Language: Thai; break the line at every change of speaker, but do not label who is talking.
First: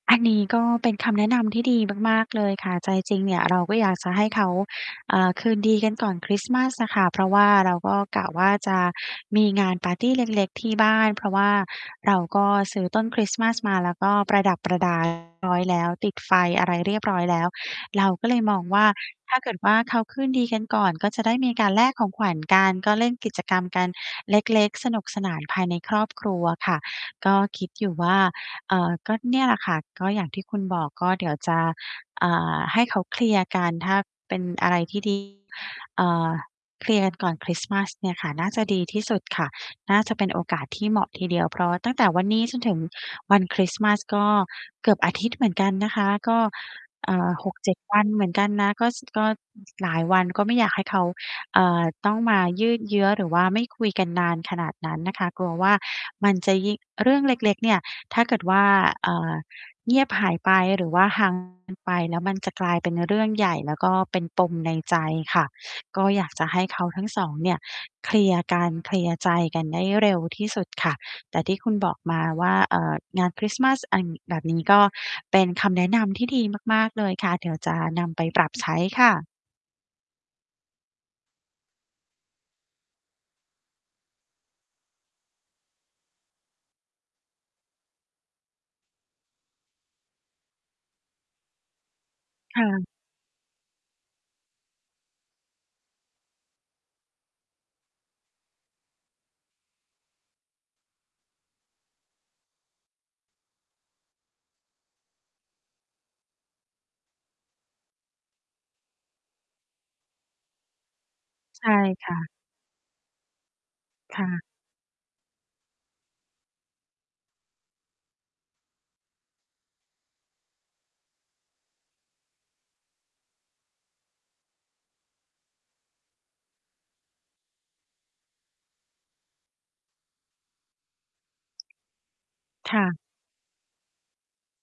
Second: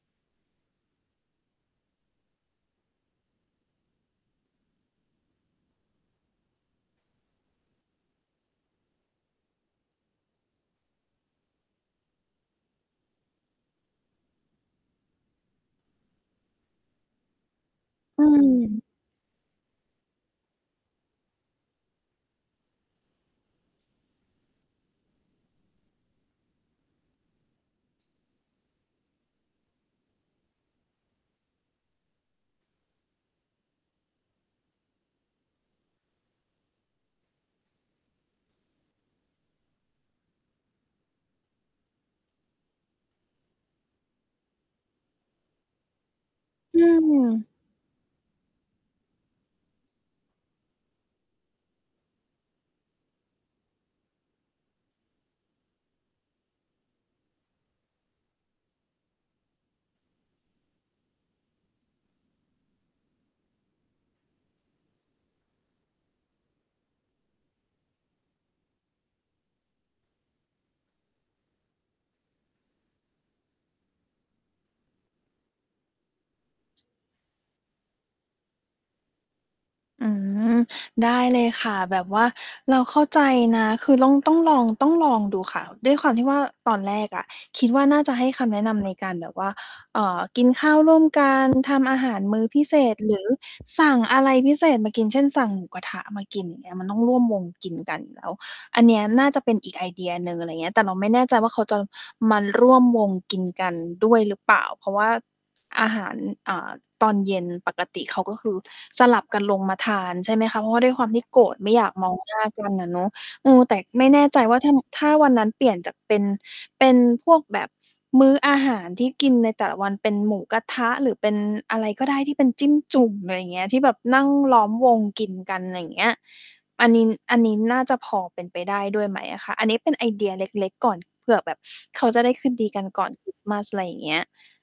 อันนี้ก็เป็นคำแนะนำที่ดีมาก ๆ เลยค่ะ ใจจริงเนี่ยเราก็อยากจะให้เขา เอ่อ คืนดีกันก่อนคริสต์มาสอะค่ะ เพราะว่าเราก็กะว่าจะมีงานปาร์ตีเล็ก ๆ ที่บ้าน เพราะว่าเราก็ซื้อต้นคริสต์มาสมาแล้วก็ประดับประ ดา ไว้แล้ว ติดไฟอะไรเรียบร้อยแล้ว เรา
อ
ก็เลยมองว่
ืม
า ถ้าเกิดว่าเขาคืนดีกันก่อนก็จะได้มีการแลกของขวัญ กัน ก็เล่นกิจกรรมกันเล็ก ๆ สนุกสนานภายในครอบ ครัวค่ะ ก็คิดอยู่ว่า เอ่อ ก็เนี่ยแหละค่ะ ก็อย่างที่คุณบอก ก็เดี๋ยวจะ อ่า ให้เขาเคลียร์กัน ถ้าเป็นอะไรที่ ดี อ่า เคลียร์กันก่อนคริสต์มาสเนี่ยค่ะ น่าจะดีที่สุดค่ะ น่าจะเป็นโอกาสที่เหมาะทีเดียว เพราะว่าตั้งแต่วันนี้จนถึงวันคริสต์มาสก็เกือบอาทิตย์เหมือนกันนะคะ ก็
อื
อ่า ห
ม
กเจ็ด วันเหมือนกันนะ ก็ ส ก็หลายวันก็ไม่อยากให้เขา เอ่อ ต้องมายืดเยื้อหรือว่าไม่คุยกันนานขนาดนั้นน่ะค่ะ กลัวว่ามันจะยิ่ง เรื่องเล็ก ๆ เนี่ย ถ้าเกิดว่า อ่า เงียบหายไปหรือว่า ห่าง กันไป แล้วมันจะกลายเป็นเรื่องใหญ่ แล้วก็เป็นปมในใจค่ะ ก็อยากจะให้เขาทั้ง 2 เนี่ยเคลียร์กัน เคลียร์ใจกันได้เร็วที่สุดค่ะ แต่ที่คุณบอกมาว่า เอ่อ งานคริสต์มาส อ่า แบบนี้ก็เป็นคำแนะนำที่ดีมาก ๆ เลยค่ะ เดี๋ยวจะนำไปปรับใช้ค่ะ
อืม ได้เลยค่ะ แบบว่าเราเข้าใจนะ คือล่อง ต้องลอง ต้องลองดูค่ะ ด้วยความที่ว่าตอนแรกอะคิดว่าน่าจะให้คำแนะนำ ในการแบบว่า เอ่อ กินข้าวร่วมกัน ทำอาหารมื้อ
ค
พ
่
ิเศ
ะ
ษ หรือ สั่งอะไรพิเศษมากิน เช่น สั่งหมูกระทะมากิน อย่างเงี้ย มันต้องร่วมวงกินกันแล้ว อันเนี้ยน่าจะเป็นอีกไอเดียหนึ่ง อะไรอย่างเงี้ย แต่เราไม่แน่ใจว่าเขาจะมาร่วมวงกินกันด้วยหรือเปล่า เพราะว่าอาหาร อ่า ตอนเย็นปกติเขาก็คือสลับกันลงมาทาน ใช่ไหมคะ เพราะว่าด้วยความที่โกรธ
ใช
ไม
่
่อยาก
ค
มอ
่
ง
ะ
หน้ากันอะเนาะ เออ แต่ไม่
ค
แน
่
่ใจ
ะ
ว่าถ้า ถ้าวันนั้นเปลี่ยนจากเป็น เป็นพวกแบบมื้ออาหารที่กินในแต่ละวันเป็นหมูกระทะ หรือเป็นอะไรก็ได้ที่เป็นจิ้มจุ่ม อะไรอย่างเงี้ย ที่แบบนั่งล้อมวงกินกัน อะไรอย่างเงี้ย อันนี้ อันนี้น่าจะพอเป็นไปได้ด้วยไหมอะคะ? อันนี้เป็นไอเดียเล็ก ๆ ก่อนเผื่อแบบ เขาจะได้คืนดี
ค
ก
่
ัน
ะ
ก่อน คริสต์ มาส อะไรอย่างเงี้ย